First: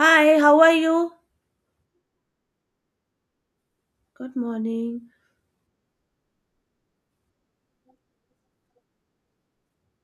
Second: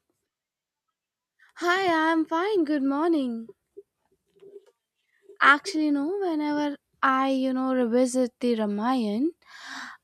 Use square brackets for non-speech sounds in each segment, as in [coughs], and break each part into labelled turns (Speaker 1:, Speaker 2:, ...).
Speaker 1: Hi, how are you?
Speaker 2: Hi, I'm fine. Good morning.
Speaker 1: Good morning.
Speaker 2: Actually, whenever I revisit the Ramayana,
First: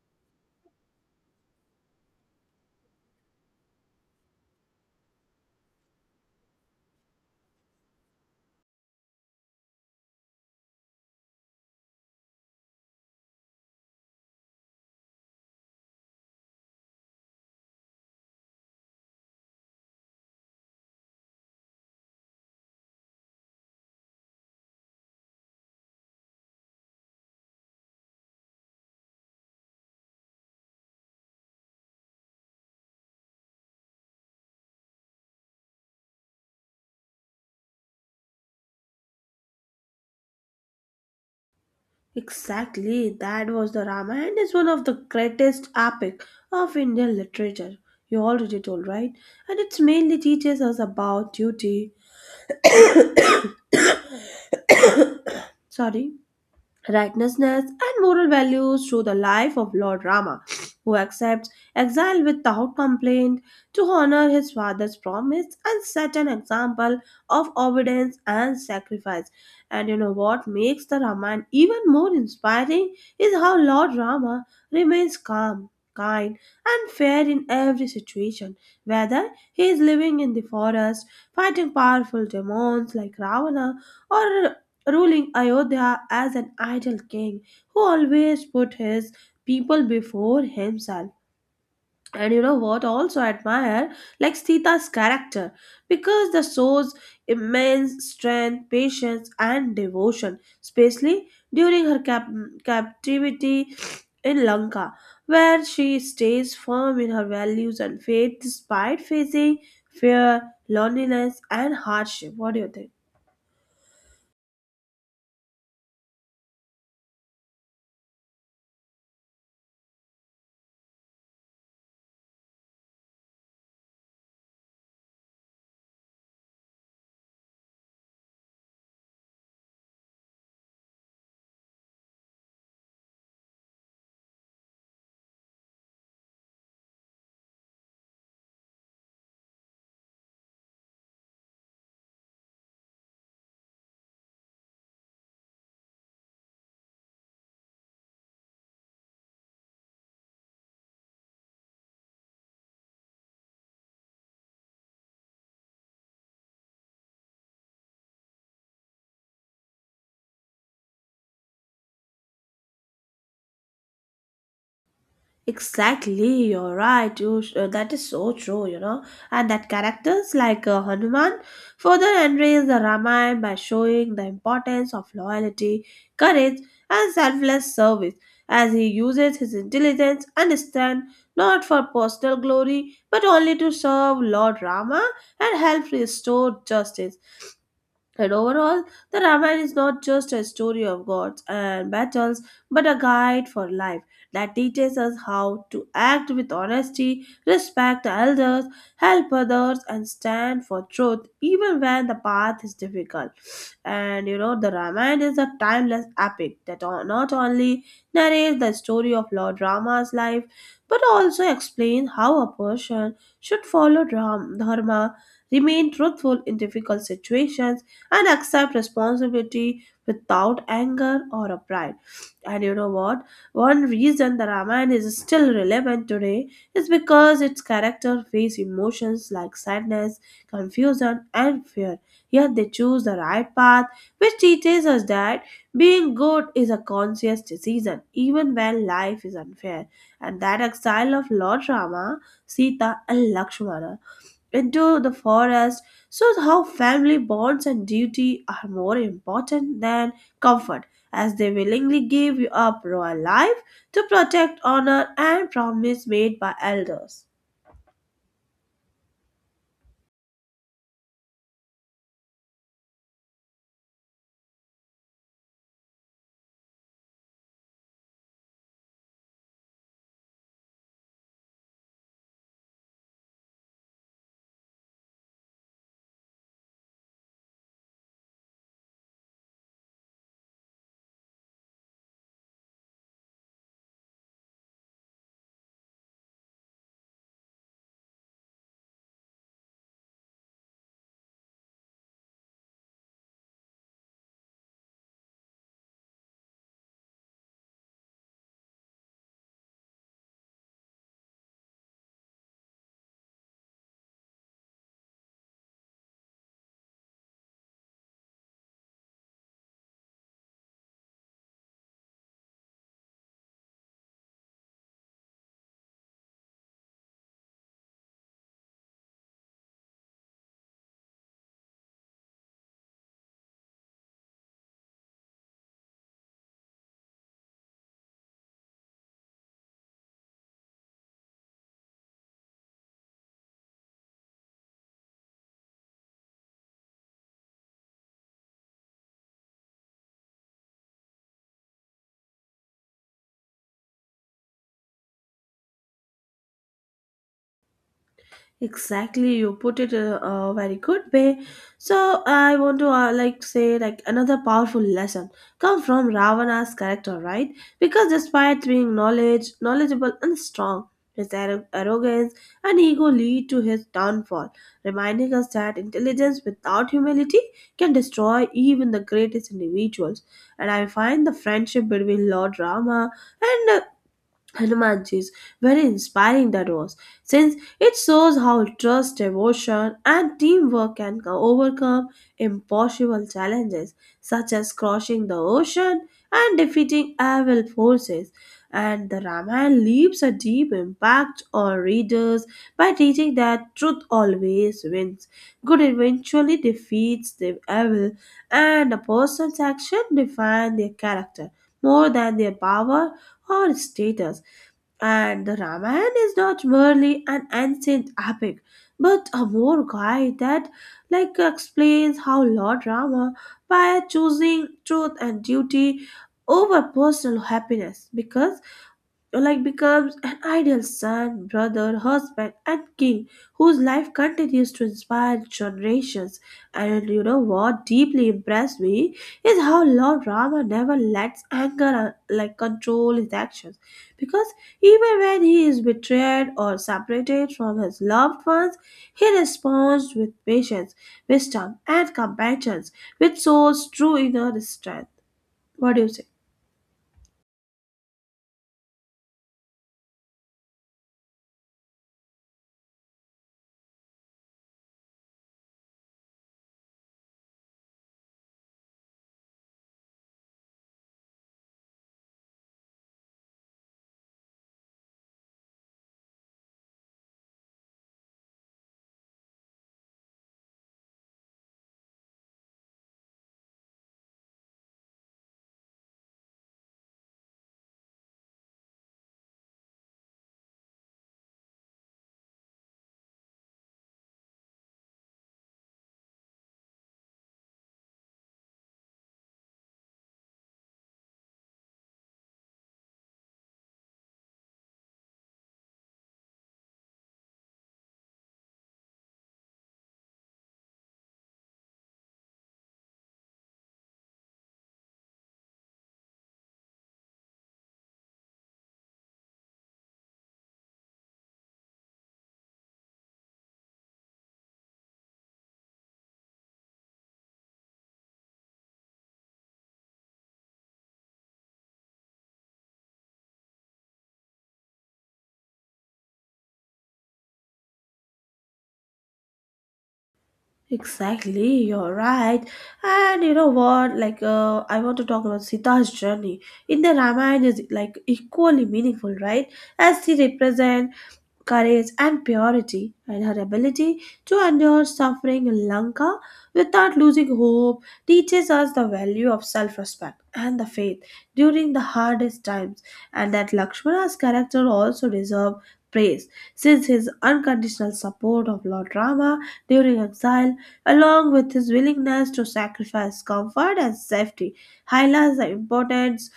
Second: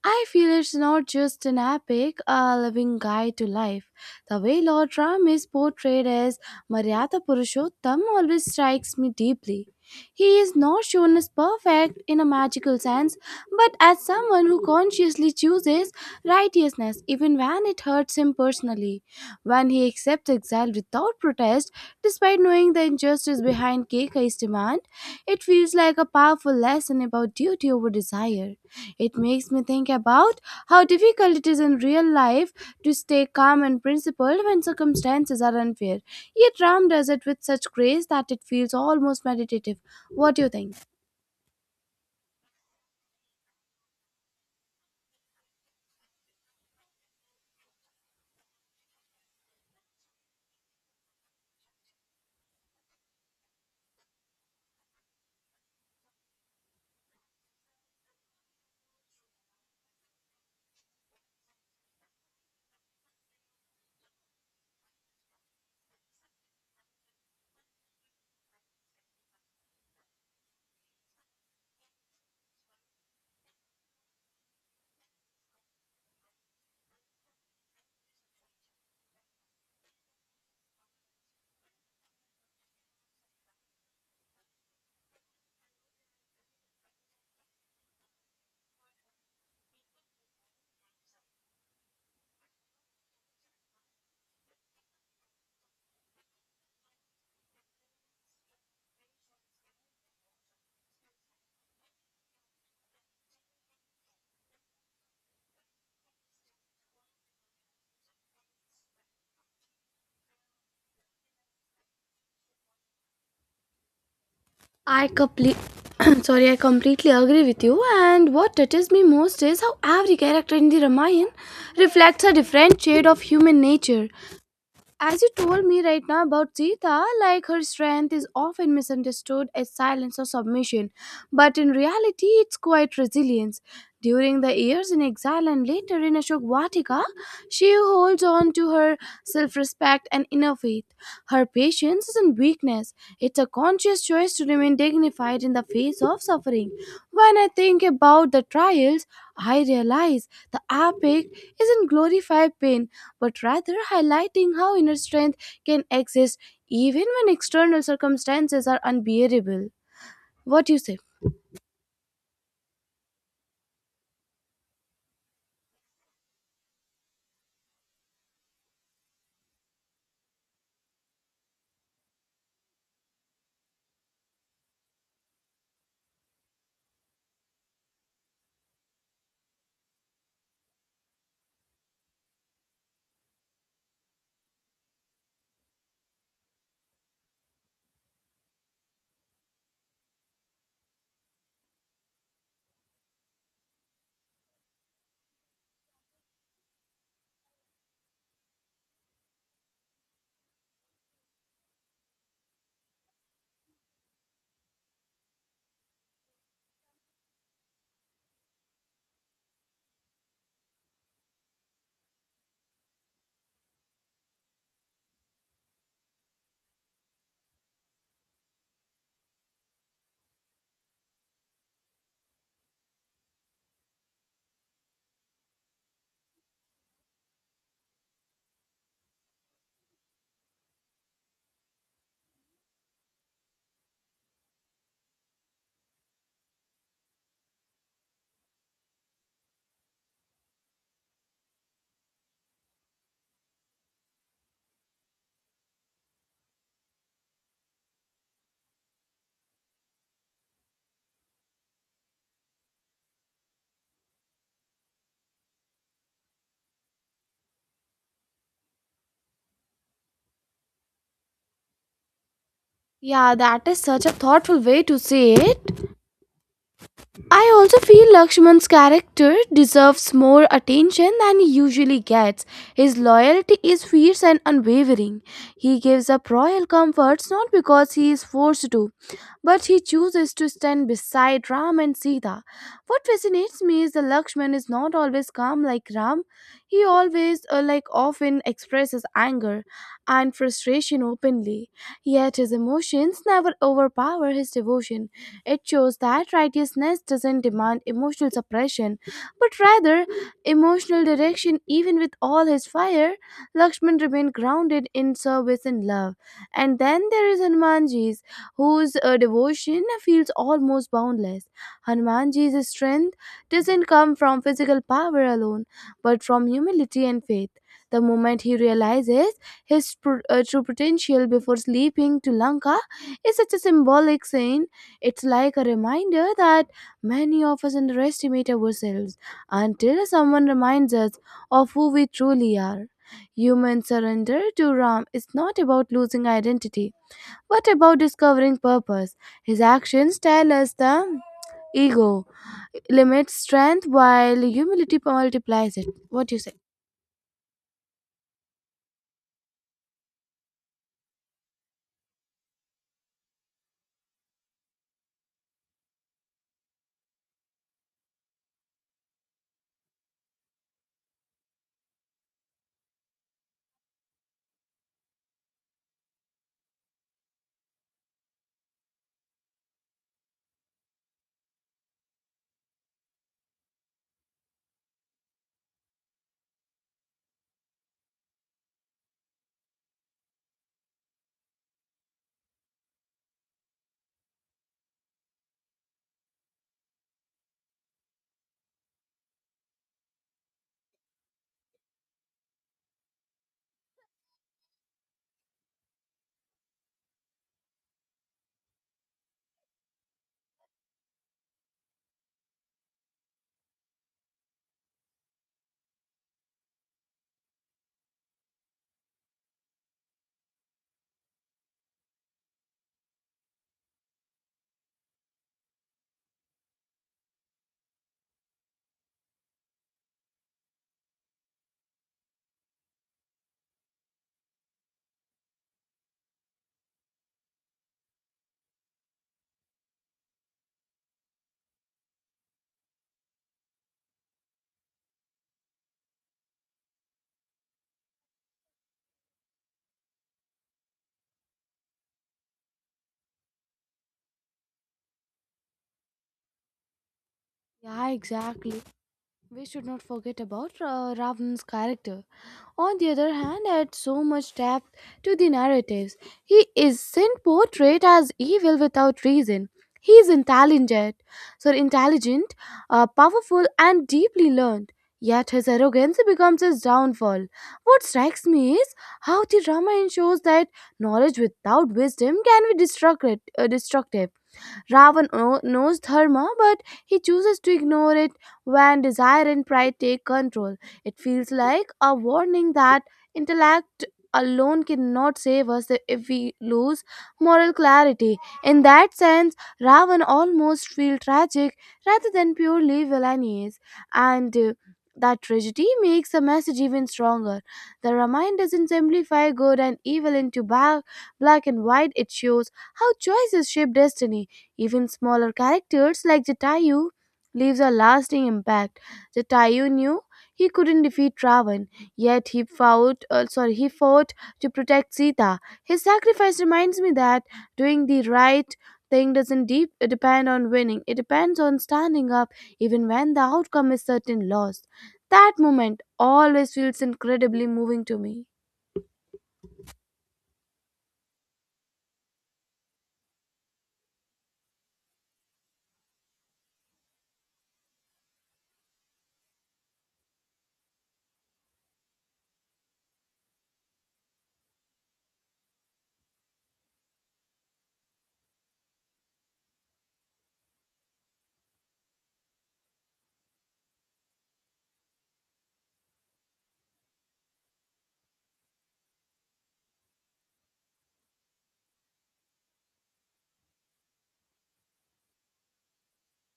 Speaker 2: I feel it's not just an epic, a living guide to life. The way Lord Ram is portrayed as Maryada Purushottam always strikes me deeply. He is not shown as perfect in a magical sense, but as someone who consciously chooses righteousness even when it hurts him personally when he accepts exile without protest, despite knowing the injustice behind Keikai's demand. It feels like a powerful lesson about duty over desire. It makes me think about how difficult it is in real life to stay calm and principled when circumstances are unfair. Yet Ram does it with such grace that it feels almost meditative. What do you think?
Speaker 1: Exactly, that was the Ramayana is one of the greatest epic of Indian literature. You already told, right? And it's mainly teaches us about duty. [coughs] Sorry. Righteousness, and moral values through the life of Lord Rama, who accepts exile without complaint to honor his father's promise and set an example of obedience and sacrifice. And you know what makes the Ramayana even more inspiring is how Lord Rama remains calm. Kind and fair in every situation, whether he is living in the forest, fighting powerful demons like Ravana, or ruling Ayodhya as an idle king who always put his people before himself. And you know what? Also admire like Sita's character because the shows immense strength, patience, and devotion, especially during her captivity in Lanka, where she stays firm in her values and faith despite facing fear, loneliness, and hardship. What do you think?
Speaker 2: I complete [coughs] [clears throat] sorry, I completely agree with you. And what touches me most is how every character in the Ramayana reflects a different shade of human nature. As you told me right now about Sita, like her strength is often misunderstood as silence or submission, but in reality, it's quite resilience. During the years in exile and later in Ashok Vatika, she holds on to her self respect and inner faith. Her patience isn't weakness, it's a conscious choice to remain dignified in the face of suffering. When I think about the trials, I realize the epic isn't glorified pain but rather highlighting how inner strength can exist even when external circumstances are unbearable. What do you say?
Speaker 1: Exactly, you're right. That is so true, you know. And that characters like Hanuman further enrich the Ramayana by showing the importance of loyalty, courage, and selfless service, as he uses his intelligence and strength not for personal glory but only to serve Lord Rama and help restore justice. And overall, the Ramayana is not just a story of gods and battles, but a guide for life that teaches us how to act with honesty, respect the elders, help others, and stand for truth even when the path is difficult. And you know, the Ramayana is a timeless epic that not only narrates the story of Lord Rama's life, but also explains how a person should follow Dharma, remain truthful in difficult situations and accept responsibility without anger or a pride. And you know what? One reason the Ramayana is still relevant today is because its character face emotions like sadness, confusion, and fear. Yet they choose the right path, which teaches us that being good is a conscious decision, even when life is unfair. And that exile of Lord Rama, Sita, and Lakshmana into the forest shows how family bonds and duty are more important than comfort as they willingly give up royal life to protect honor and promise made by elders.
Speaker 2: Yeah, that is such a thoughtful way to say it. I also feel Lakshman's character deserves more attention than he usually gets. His loyalty is fierce and unwavering. He gives up royal comforts not because he is forced to, but he chooses to stand beside Ram and Sita. What fascinates me is that Lakshman is not always calm like Ram. He always, often, expresses anger and frustration openly. Yet his emotions never overpower his devotion. It shows that righteousness doesn't demand emotional suppression, but rather emotional direction. Even with all his fire, Lakshman remained grounded in service and love. And then there is Hanumanji's, whose devotion feels almost boundless. Hanumanji's strength doesn't come from physical power alone, but from humility and faith. The moment he realizes his true potential before sleeping to Lanka is such a symbolic scene, it's like a reminder that many of us underestimate ourselves until someone reminds us of who we truly are. Human surrender to Ram is not about losing identity, but about discovering purpose. His actions tell us the ego limits strength while humility multiplies it. What do you say?
Speaker 1: Exactly, you put it in a very good way. So I want to like say like another powerful lesson come from Ravana's character, right? Because despite being knowledgeable and strong, his arrogance and ego lead to his downfall, reminding us that intelligence without humility can destroy even the greatest individuals. And I find the friendship between Lord Rama and Hanumanji's very inspiring that was, since it shows how trust, devotion, and teamwork can overcome impossible challenges such as crossing the ocean and defeating evil forces. And the Ramayana leaves a deep impact on readers by teaching that truth always wins. Good eventually defeats the evil, and a person's action define their character more than their power or status. And the Ramayana is not merely an ancient epic, but a more guide that like explains how Lord Rama, by choosing truth and duty over personal happiness, because like becomes an ideal son, brother, husband, and king whose life continues to inspire generations. And you know what deeply impressed me is how Lord Rama never lets anger like control his actions, because even when he is betrayed or separated from his loved ones, he responds with patience, wisdom, and compassion, which shows true inner strength. What do you say?
Speaker 2: Yeah, exactly. We should not forget about Ravana's character. On the other hand, adds so much depth to the narratives. He isn't portrayed as evil without reason. He is intelligent, so intelligent, powerful, and deeply learned. Yet his arrogance becomes his downfall. What strikes me is how the drama ensures that knowledge without wisdom can be destructive. Knows dharma, but he chooses to ignore it when desire and pride take control. It feels like a warning that intellect alone cannot save us if we lose moral clarity. In that sense, Ravan almost feels tragic rather than purely villainous, and that tragedy makes the message even stronger. The Ramayana doesn't simplify good and evil into black and white, it shows how choices shape destiny, even smaller characters like Jatayu leaves a lasting impact. Jatayu knew he couldn't defeat Ravan, yet he fought to protect Sita. His sacrifice reminds me that doing the right thing doesn't depend on winning. It depends on standing up even when the outcome is certain loss. That moment always feels incredibly moving to me.
Speaker 1: Exactly, you're right. And you know what? Like, I want to talk about Sita's journey in the Ramayana is like equally meaningful, right? As she represents courage, and purity, and her ability to endure suffering in Lanka without losing hope teaches us the value of self respect and the faith during the hardest times, and that Lakshmana's character also deserves praise since his unconditional support of Lord Rama during exile, along with his willingness to sacrifice comfort and safety, highlights the importance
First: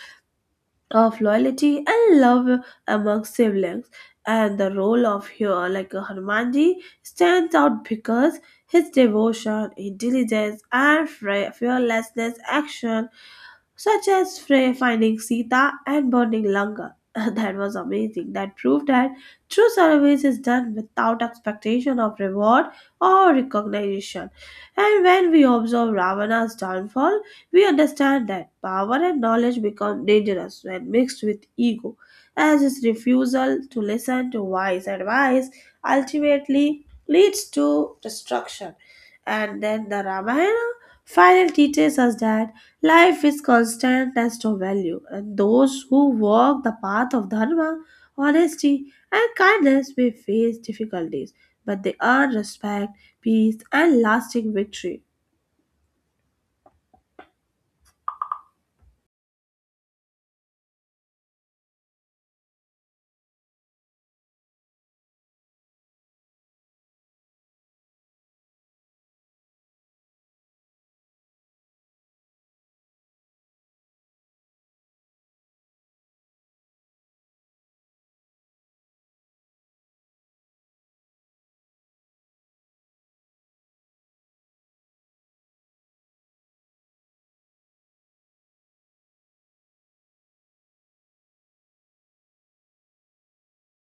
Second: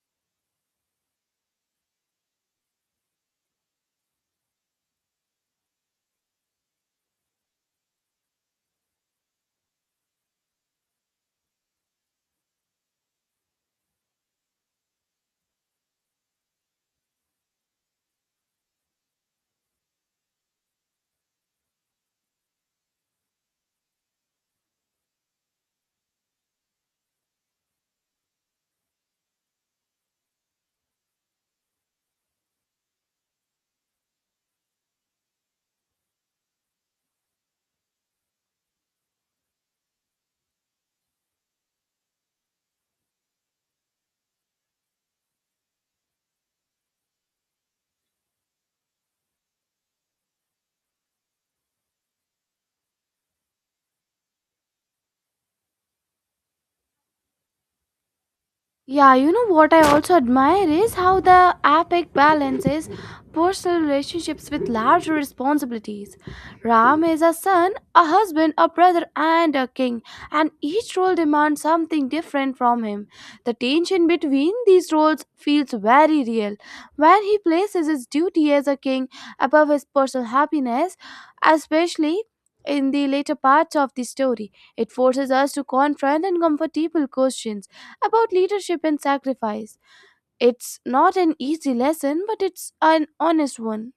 Speaker 1: of loyalty and love among siblings and the role of here like a Harmanji stands out because his devotion, intelligence and fearlessness action such as Frey finding Sita and burning Lanka. [laughs] That was amazing. That proved that true service is done without expectation of reward or recognition. And when we observe Ravana's downfall, we understand that power and knowledge become dangerous when mixed with ego, as his refusal to listen to wise advice ultimately leads to destruction. And then the Ramayana finally teaches us that life is constant as to value, and those who walk the path of dharma, honesty, and kindness may face difficulties, but they earn respect, peace, and lasting victory.
Speaker 2: Yeah, you know what I also admire is how the epic balances personal relationships with larger responsibilities. Ram is a son, a husband, a brother, and a king, and each role demands something different from him. The tension between these roles feels very real. When he places his duty as a king above his personal happiness, especially in the later parts of the story, it forces us to confront uncomfortable questions about leadership and sacrifice. It's not an easy lesson, but it's an honest one.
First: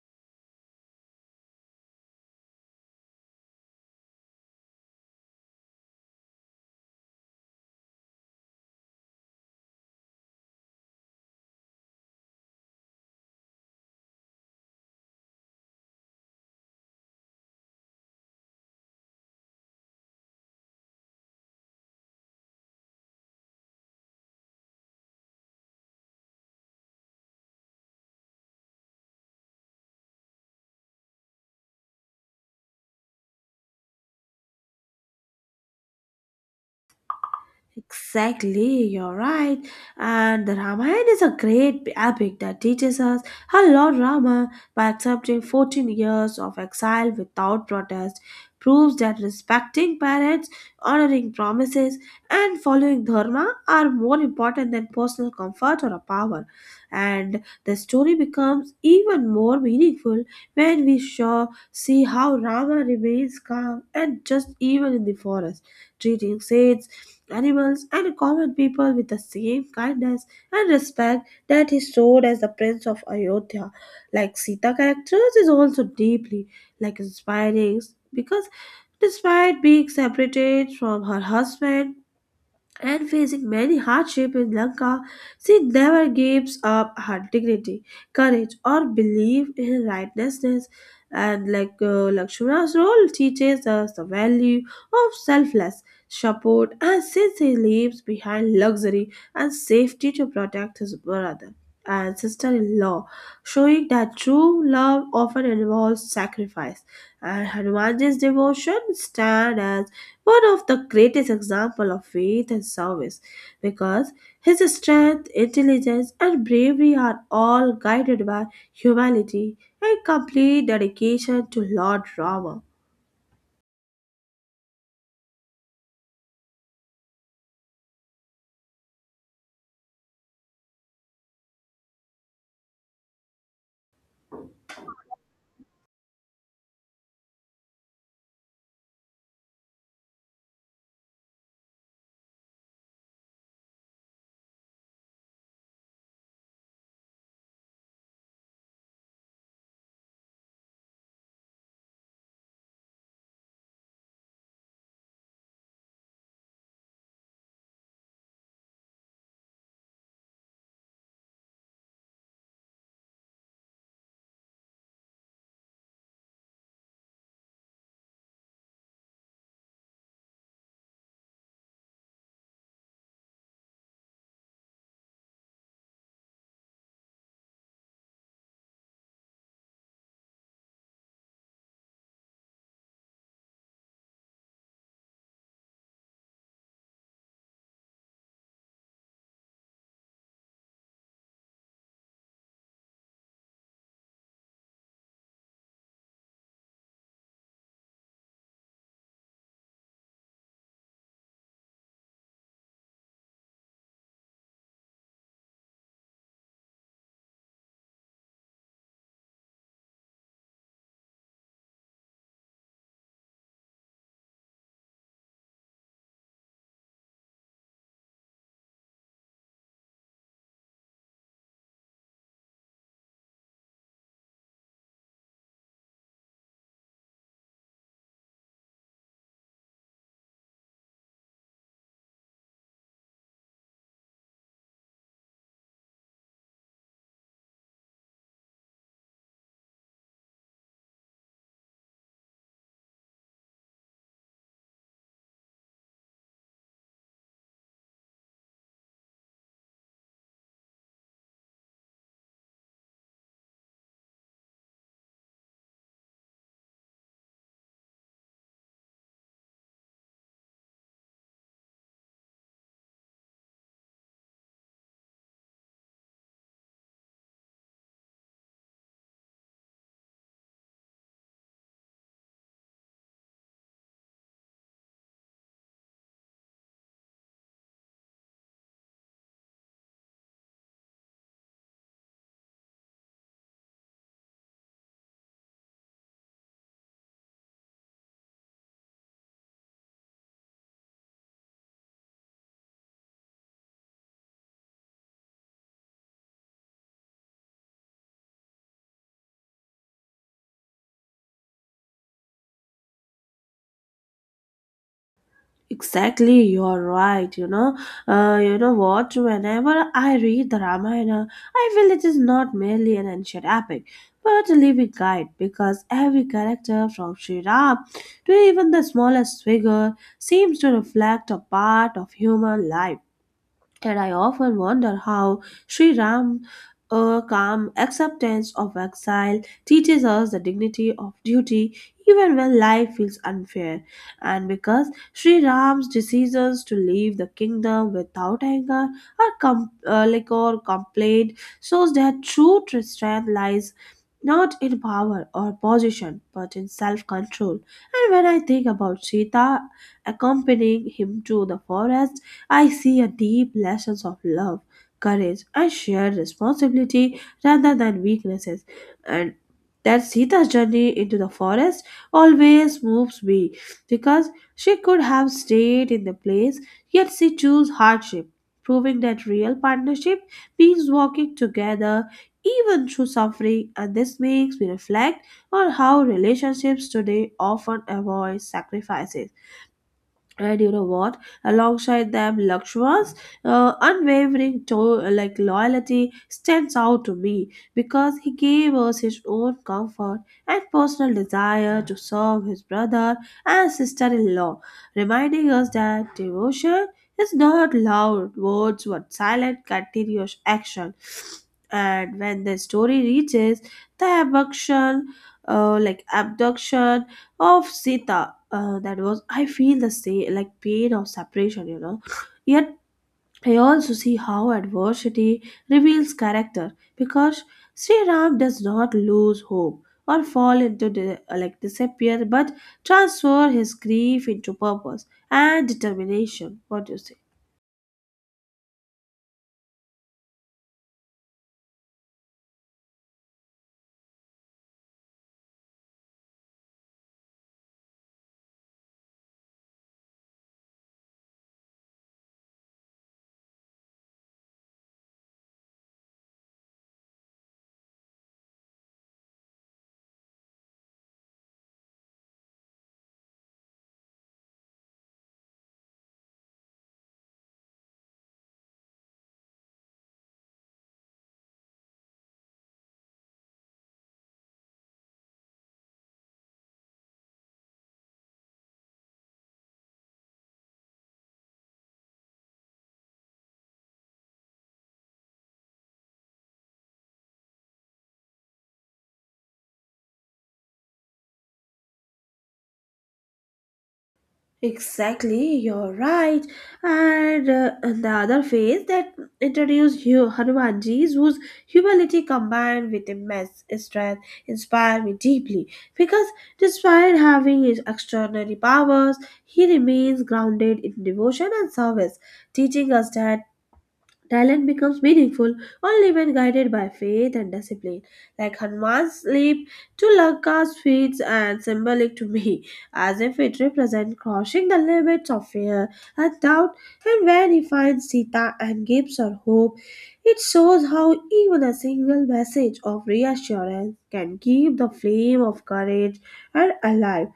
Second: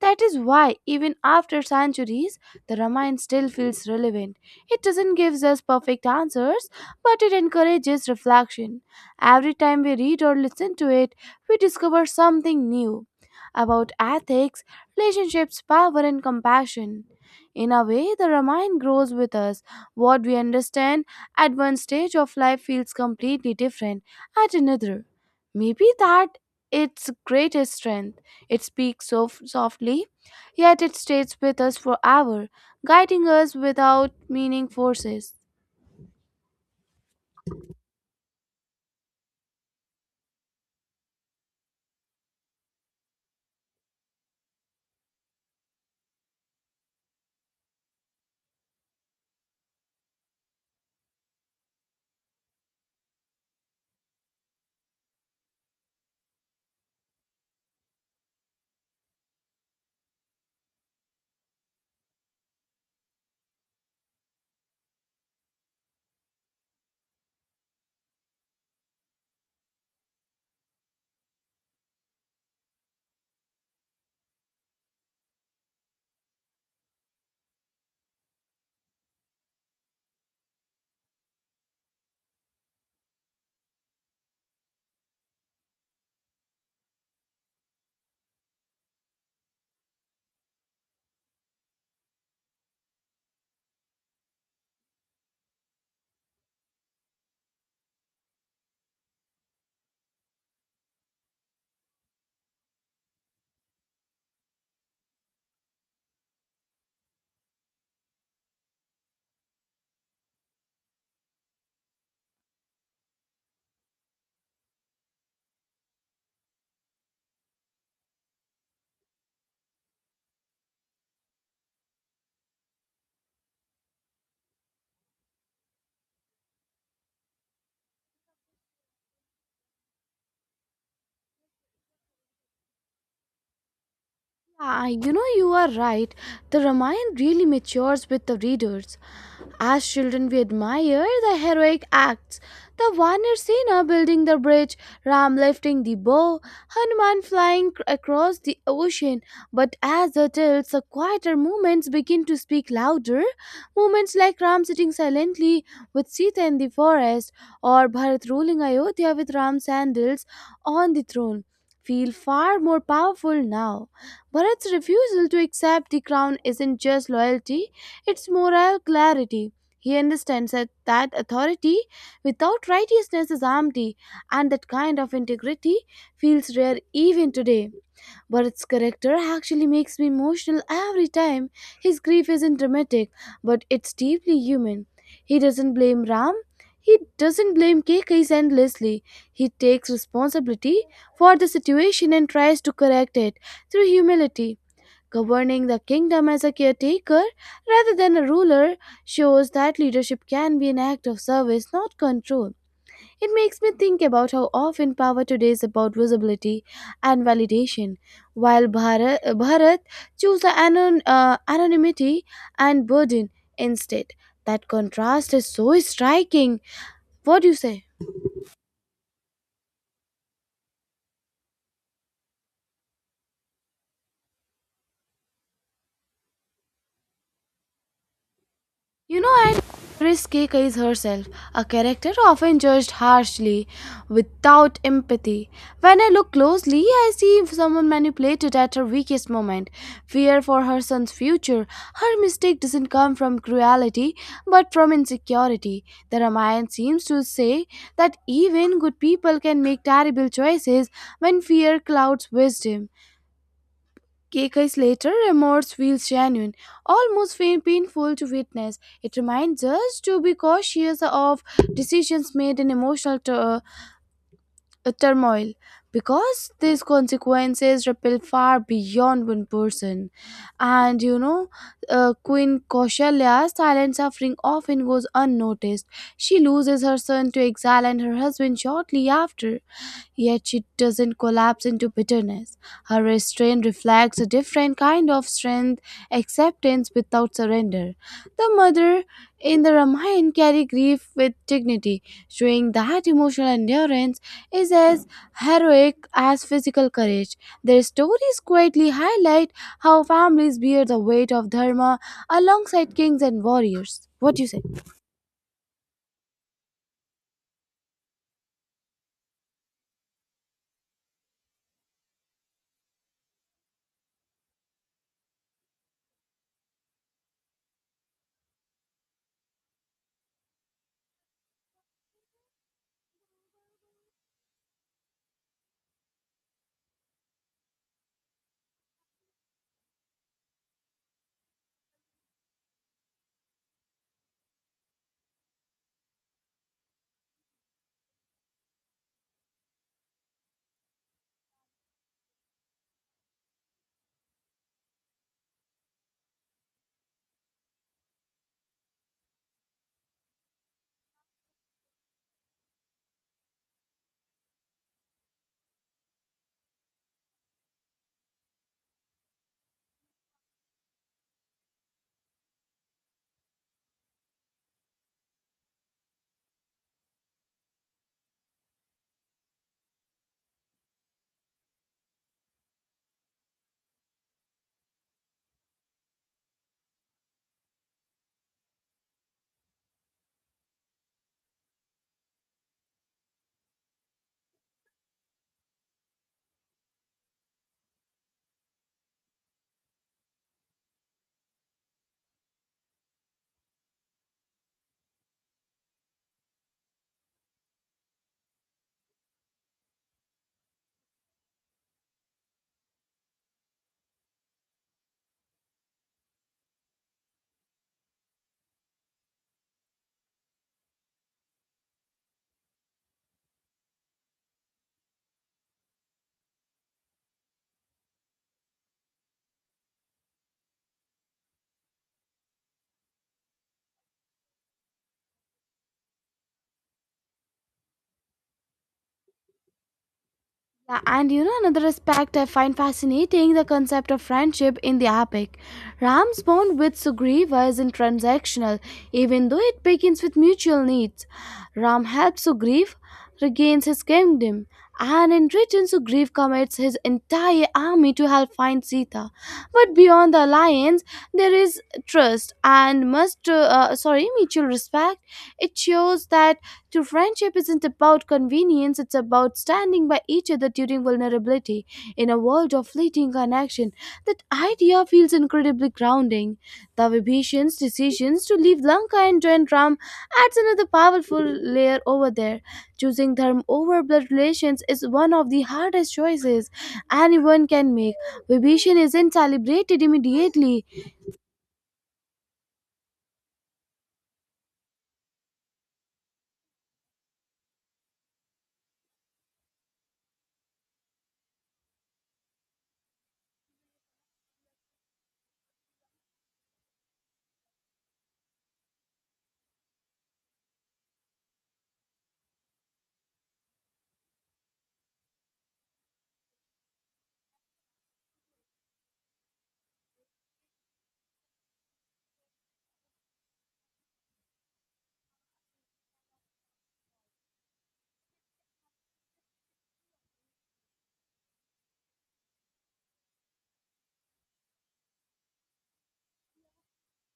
Speaker 2: That is why, even after centuries, the Ramayana still feels relevant. It doesn't give us perfect answers, but it encourages reflection. Every time we read or listen to it, we discover something new about ethics, relationships, power, and compassion. In a way, the Ramayana grows with us. What we understand at one stage of life feels completely different at another. Maybe that its greatest strength. It speaks so softly, yet it stays with us forever, guiding us without meaning forces.
Speaker 1: Exactly, you're right. And the Ramayana is a great epic that teaches us how Lord Rama, by accepting 14 years of exile without protest, proves that respecting parents, honoring promises, and following Dharma are more important than personal comfort or power. And the story becomes even more meaningful when we see how Rama remains calm and just even in the forest, treating sage animals and common people with the same kindness and respect that he showed as the prince of Ayodhya. Like Sita characters is also deeply like inspiring because despite being separated from her husband and facing many hardships in Lanka, she never gives up her dignity, courage, or belief in righteousness. And like Lakshmana's role teaches us the value of selfless support, and since he leaves behind luxury and safety to protect his brother and sister-in-law, showing that true love often involves sacrifice. And Hanumanji's devotion stand as one of the greatest example of faith and service because his strength, intelligence, and bravery are all guided by humility and complete dedication to Lord Rama.
Speaker 2: Yeah, you know, you are right. The Ramayana really matures with the readers. As children, we admire the heroic acts. The Vanir building the bridge, Ram lifting the bow, Hanuman flying across the ocean. But as the tales, the quieter moments begin to speak louder. Moments like Ram sitting silently with Sita in the forest, or Bharat ruling Ayodhya with Ram's sandals on the throne, feel far more powerful now. Bharat's refusal to accept the crown isn't just loyalty, it's moral clarity. He understands that authority without righteousness is empty, and that kind of integrity feels rare even today. Bharat's character actually makes me emotional every time. His grief isn't dramatic, but it's deeply human. He doesn't blame Ram. He doesn't blame Kekeis endlessly. He takes responsibility for the situation and tries to correct it through humility. Governing the kingdom as a caretaker rather than a ruler shows that leadership can be an act of service, not control. It makes me think about how often power today is about visibility and validation, while Bharat chose the anonymity and burden instead. That contrast is so striking. What do you say? You know, and Doris K. is herself, a character often judged harshly, without empathy. When I look closely, I see someone manipulated at her weakest moment. Fear for her son's future. Her mistake doesn't come from cruelty, but from insecurity. The Ramayana seems to say that even good people can make terrible choices when fear clouds wisdom. Decades later, remorse feels genuine, almost painful to witness. It reminds us to be cautious of decisions made in emotional t- a turmoil, because these consequences ripple far beyond one person. And you know, Queen Kaushalya's silent suffering often goes unnoticed. She loses her son to exile and her husband shortly after, yet she doesn't collapse into bitterness. Her restraint reflects a different kind of strength, acceptance without surrender. The mother in the Ramayana carry grief with dignity, showing that emotional endurance is as heroic as physical courage. Their stories quietly highlight how families bear the weight of dharma alongside kings and warriors. What do you say?
Speaker 1: Exactly, you're right. You know what? Whenever I read the Ramayana, I feel it is not merely an ancient epic, but a living guide because every character from Sri Ram to even the smallest figure seems to reflect a part of human life and I often wonder how Sri Ram, a calm acceptance of exile, teaches us the dignity of duty even when life feels unfair. And because Sri Ram's decisions to leave the kingdom without anger or complaint shows that true strength lies not in power or position but in self-control. And when I think about Sita accompanying him to the forest, I see a deep lessons of love, courage, and shared responsibility rather than weaknesses. And that Sita's journey into the forest always moves me because she could have stayed in the place, yet she chose hardship, proving that real partnership means walking together even through suffering. And this makes me reflect on how relationships today often avoid sacrifices and you know what, alongside them, Lakshma's unwavering like loyalty stands out to me because he gave us his own comfort and personal desire to serve his brother and sister-in-law, reminding us that devotion is not loud words but silent continuous action. And when the story reaches the abduction of Sita. That was I feel the same like pain of separation, you know. Yet I also see how adversity reveals character because Sri Ram does not lose hope or fall into the, like disappear, but transfer his grief into purpose and determination. What do you say?
Speaker 2: Yeah, and you know another aspect I find fascinating the concept of friendship in the epic. Ram's bond with Sugriva isn't transactional, even though it begins with mutual needs. Ram helps Sugriva regains his kingdom, and in return Sugriva commits his entire army to help find Sita. But beyond the alliance, there is trust and must sorry mutual respect. It shows that true friendship isn't about convenience, it's about standing by each other during vulnerability. In a world of fleeting connection, that idea feels incredibly grounding. The Vibhishan's decisions to leave Lanka and join Ram adds another powerful layer over there. Choosing dharma over blood relations is one of the hardest choices anyone can make. Vibhishan isn't celebrated immediately.
Speaker 1: Exactly, you're right. And the other phase that introduced Hanumanji's whose humility combined with immense strength inspired me deeply because despite having his extraordinary powers, he remains grounded in devotion and service, teaching us that talent becomes meaningful only when guided by faith and discipline. Like Hanuman's leap to Lanka's feats and symbolic to me, as if it represents crossing the limits of fear and doubt. And when he finds Sita and gives her hope, it shows how even a single message of reassurance can keep the flame of courage and alive.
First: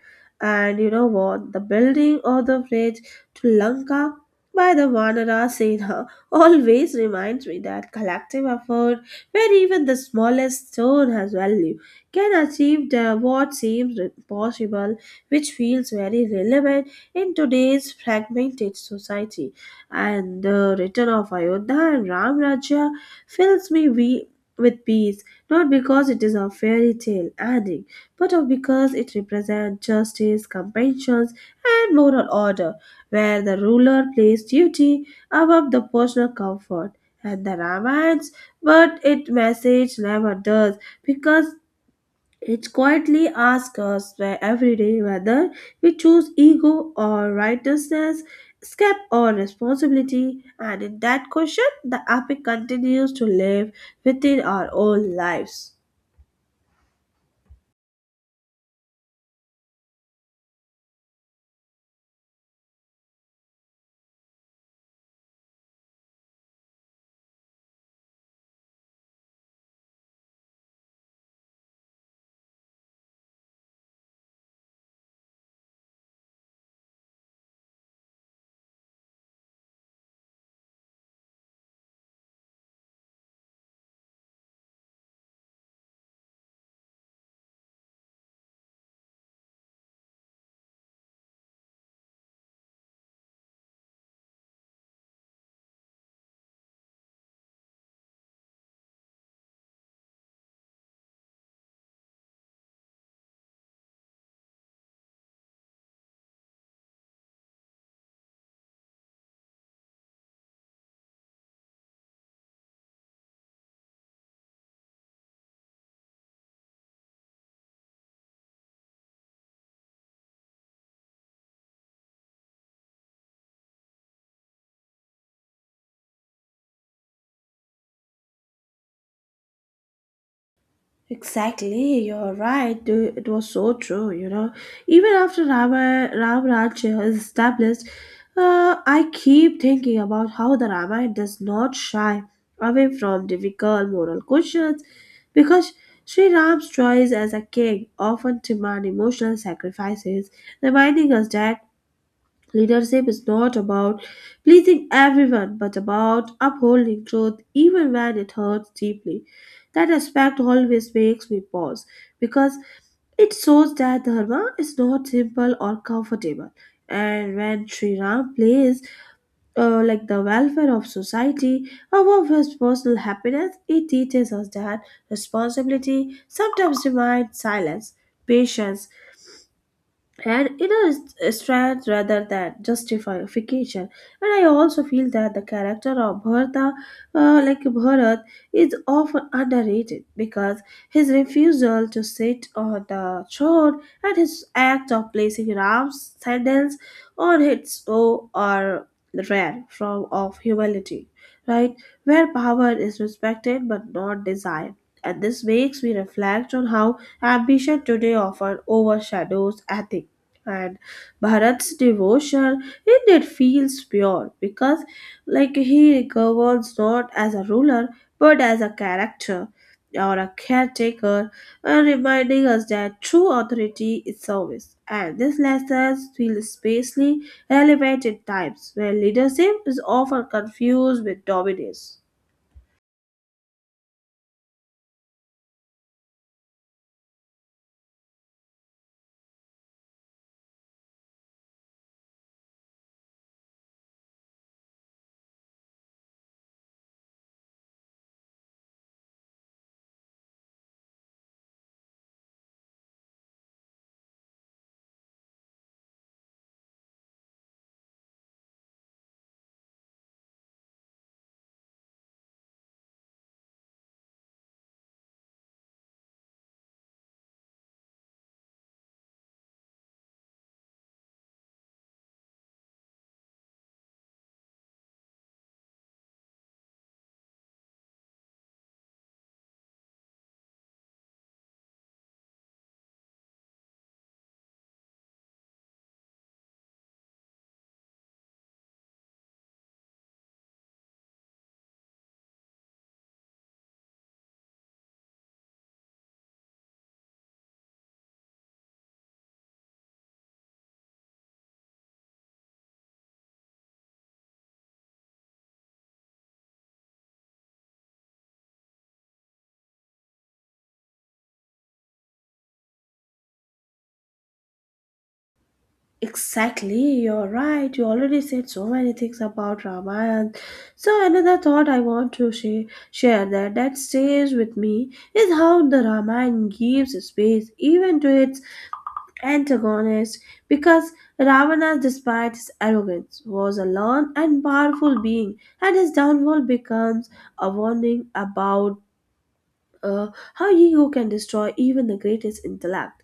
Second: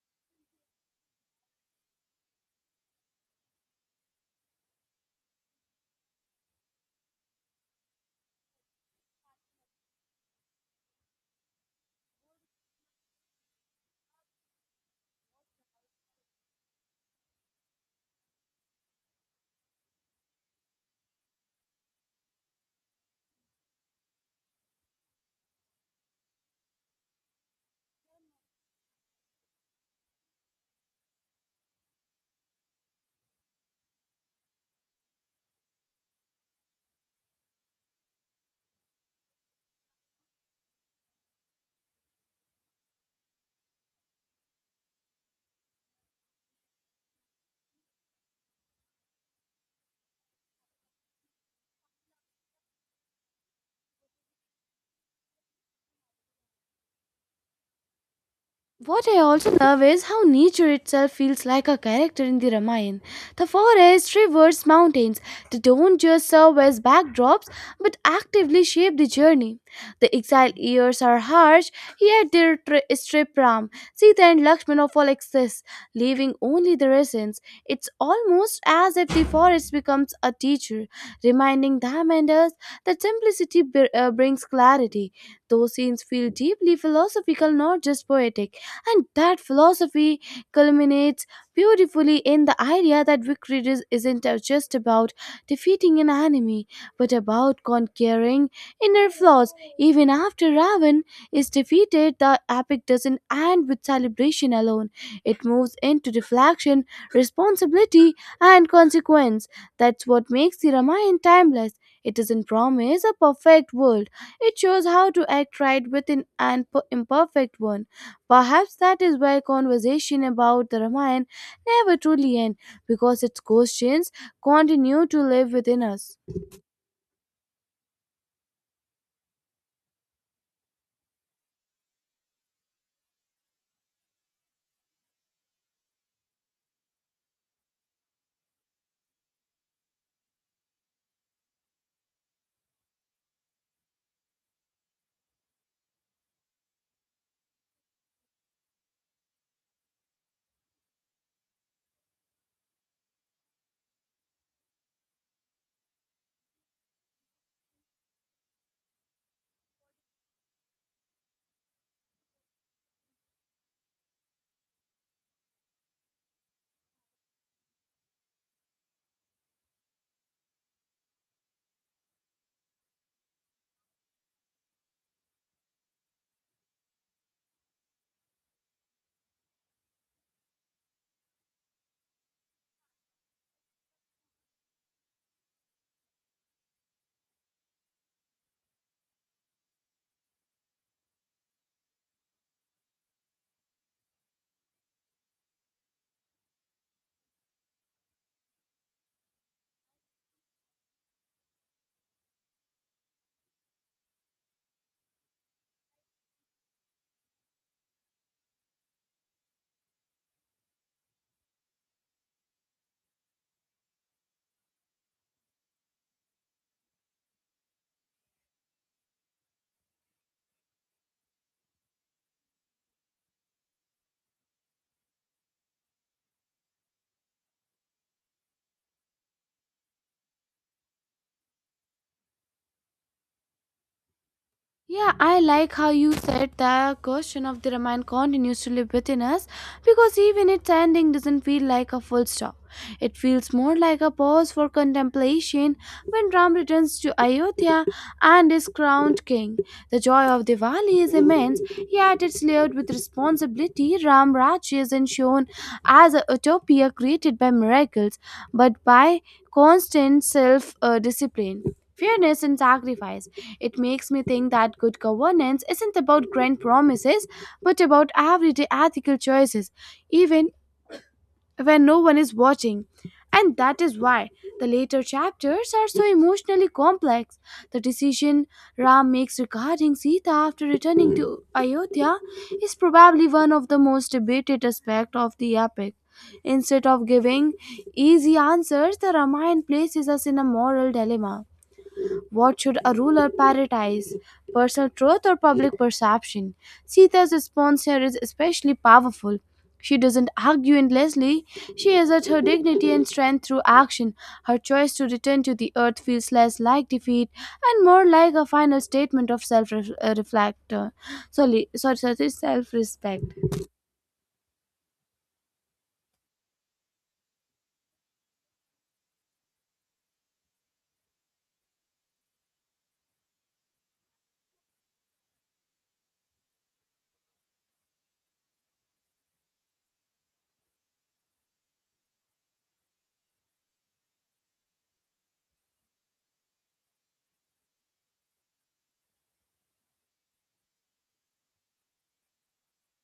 Speaker 1: And you know what? The building of the bridge to Lanka by the Vanara Sena always reminds me that collective effort, where even the smallest stone has value, can achieve the, what seems impossible, which feels very relevant in today's fragmented society. And the return of Ayodhya and Ram Rajya fills me with peace, not because it is a fairy tale ending, but of because it represents justice, compassion, and moral order, where the ruler plays duty above the personal comfort and the romance, but its message never does because it quietly asks us where every day whether we choose ego or righteousness, escape or responsibility, and in that question, the epic continues to live within our own lives.
Speaker 2: What I also love is how nature itself feels like a character in the Ramayana. The forests, rivers, mountains, they don't just serve as backdrops but actively shape the journey. The exiled years are harsh, yet they strip Ram, Sita, and Lakshman of all excess, leaving only the essence. It's almost as if the forest becomes a teacher, reminding them and us that simplicity brings clarity. Those scenes feel deeply philosophical, not just poetic. And that philosophy culminates beautifully in the idea that isn't just about defeating an enemy, but about conquering inner flaws. Even after Ravan is defeated, the epic doesn't end with celebration alone. It moves into reflection, responsibility, and consequence. That's what makes the Ramayana timeless. It doesn't promise a perfect world. It shows how to act right within an imperfect one. Perhaps that is why conversation about the Ramayana never truly end because its questions continue to live within us.
Speaker 1: Exactly, you're right. It was so true, you know. Even after Ram Rajya is established, I keep thinking about how the Ramayana does not shy away from difficult moral questions, because Sri Ram's choice as a king often demand emotional sacrifices, reminding us that leadership is not about pleasing everyone, but about upholding truth even when it hurts deeply. That aspect always makes me pause because it shows that dharma is not simple or comfortable. And when Sri Ram plays like the welfare of society above his personal happiness, it teaches us that responsibility sometimes demands silence, patience, and it is a strand rather than justification. And I also feel that the character of Bharata, like Bharat, is often underrated because his refusal to sit on the throne and his act of placing Ram's sandals on his own are rare form of humility, right, where power is respected but not desired. And this makes me reflect on how ambition today often overshadows ethics. And Bharat's devotion indeed feels pure because like he governs not as a ruler but as a character or a caretaker, and reminding us that true authority is service, and these lessons feel especially relevant in times where leadership is often confused with dominance.
Speaker 2: Yeah, I like how you said the question of the Ramayana continues to live within us, because even its ending doesn't feel like a full stop. It feels more like a pause for contemplation when Ram returns to Ayodhya and is crowned king. The joy of Diwali is immense, yet it's layered with responsibility. Ram Raj isn't shown as a utopia created by miracles, but by constant self- discipline, fairness and sacrifice. It makes me think that good governance isn't about grand promises, but about everyday ethical choices, even when no one is watching. And that is why the later chapters are so emotionally complex. The decision Ram makes regarding Sita after returning to Ayodhya is probably one of the most debated aspects of the epic. Instead of giving easy answers, the Ramayana places us in a moral dilemma. What should a ruler prioritize? Personal truth or public perception? Sita's response here is especially powerful. She doesn't argue endlessly. She asserts her dignity and strength through action. Her choice to return to the earth feels less like defeat and more like a final statement of self-reflect. Sorry, sorry, sorry self-respect.
Speaker 1: Exactly, you're right. You already said so many things about Ramayana. So another thought I want to share that stays with me is how the Ramayana gives space even to its antagonist, because Ravana, despite his arrogance, was a learned and powerful being, and his downfall becomes a warning about uh, how ego can destroy even the greatest intellect.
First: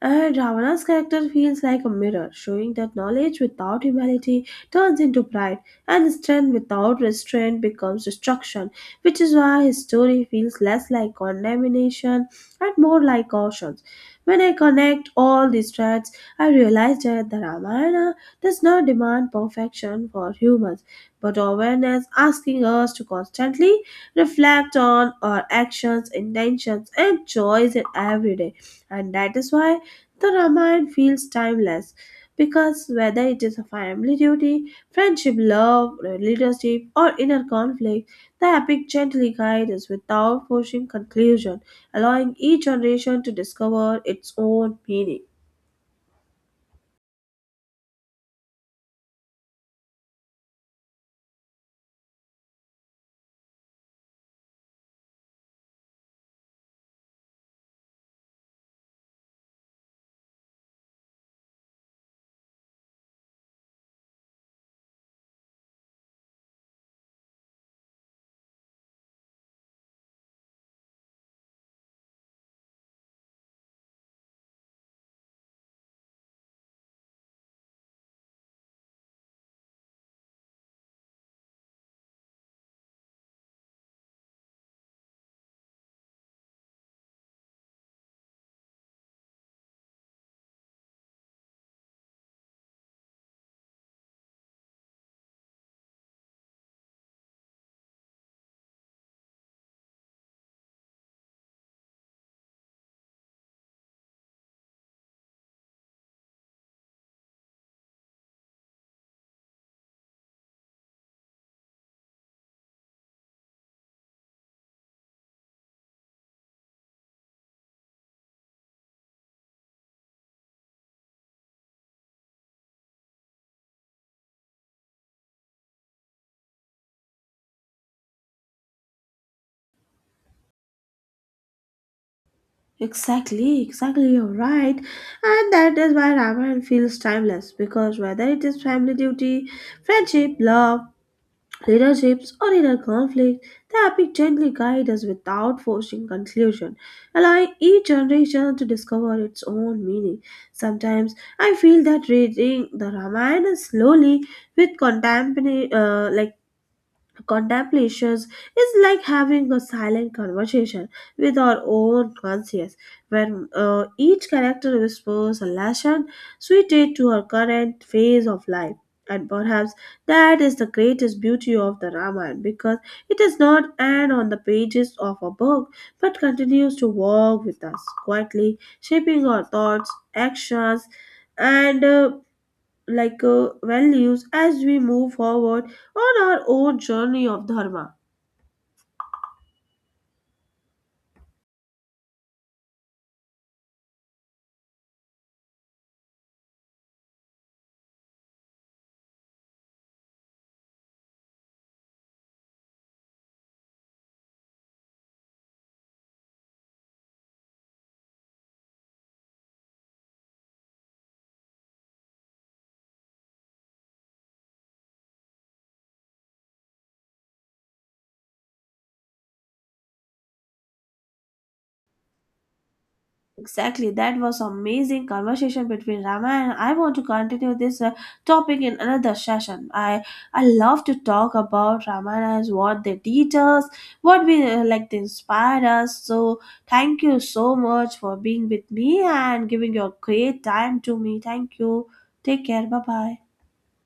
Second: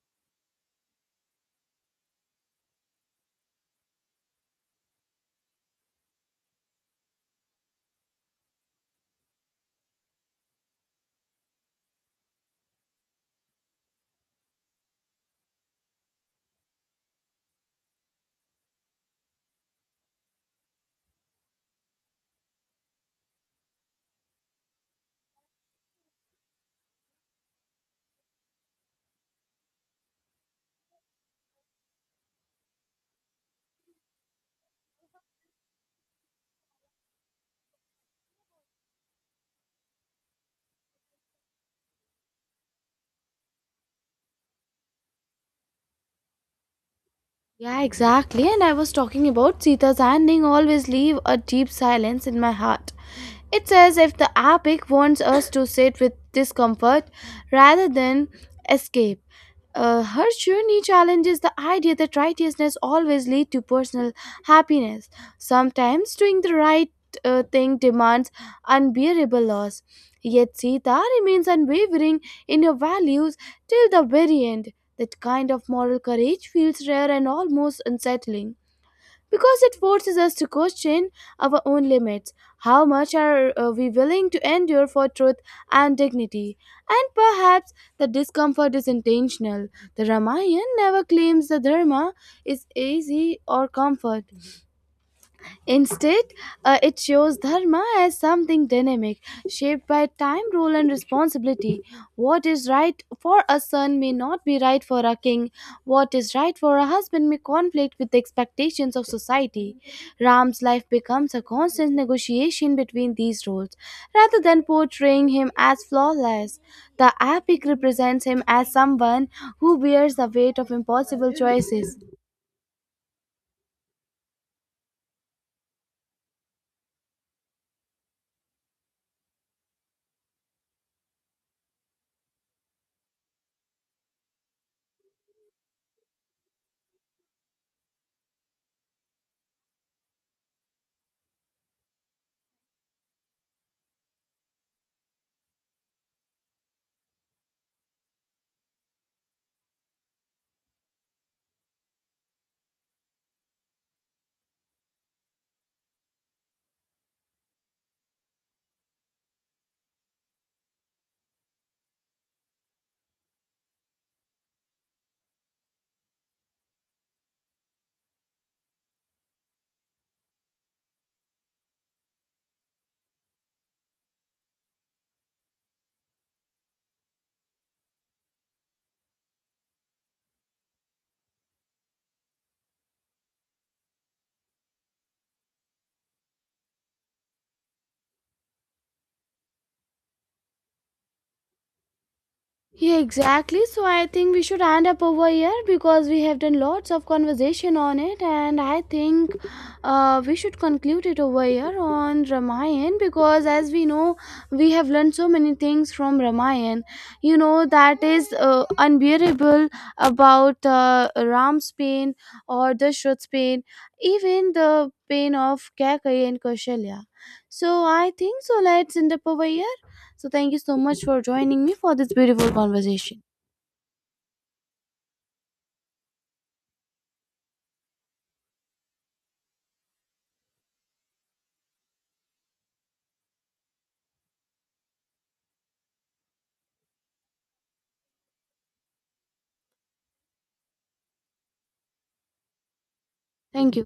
Speaker 1: And Ravana's character feels like a mirror, showing that knowledge without humility turns into pride, and strength without restraint becomes destruction, which is why his story feels less like condemnation and more like cautions. When I connect all these threads, I realize that the Ramayana does not demand perfection for humans, but awareness, asking us to constantly reflect on our actions, intentions, and joys in every day. And that is why the Ramayana feels timeless, because whether it is a family duty, friendship, love, leadership, or inner conflict, the epic gently guides us without forcing conclusion, allowing each generation to discover its own meaning.
Speaker 2: Yeah, exactly. And I was talking about Sita's ending always leave a deep silence in my heart. It's as if the epic wants us to sit with discomfort rather than escape. Her journey challenges the idea that righteousness always leads to personal happiness. Sometimes doing the right thing demands unbearable loss. Yet Sita remains unwavering in her values till the very end. That kind of moral courage feels rare and almost unsettling because it forces us to question our own limits. How much are we willing to endure for truth and dignity? And perhaps the discomfort is intentional. The Ramayana never claims the Dharma is easy or comfort. Instead, it shows dharma as something dynamic, shaped by time, rule, and responsibility. What is right for a son may not be right for a king. What is right for a husband may conflict with the expectations of society. Ram's life becomes a constant negotiation between these roles, rather than portraying him as flawless. The epic represents him as someone who bears the weight of impossible choices.
Speaker 1: Exactly, you're right. And that is why Ramayana feels timeless, because whether it is family duty, friendship, love, leaderships, or inner conflict, the epic gently guide us without forcing conclusion, allowing each generation to discover its own meaning. Sometimes I feel that reading the Ramayana slowly with contemporary, like contemplations, is like having a silent conversation with our own conscience, where each character whispers a lesson suited to our current phase of life. And perhaps that is the greatest beauty of the Ramayana, because it does not end on the pages of a book but continues to walk with us, quietly shaping our thoughts, actions, and values as we move forward on our own journey of dharma.
Speaker 2: Yeah, exactly. So I think we should end up over here because we have done lots of conversation on it, and I think we should conclude it over here on Ramayan because, as we know, we have learned so many things from Ramayan. You know that is unbearable about Ram's pain or Dashrath's pain, even the pain of Kaikeyi and Kaushalya. So I think so. Let's end up over here. So, thank you so much for joining me for this beautiful conversation.
Speaker 1: Exactly, that was amazing conversation between Rama, and I want to continue this topic in another session. I love to talk about Ramanas, what they teach us, what we like they inspire us. So thank you so much for being with me and giving your great time to me. Thank you, take care, bye bye.
Speaker 2: Thank you.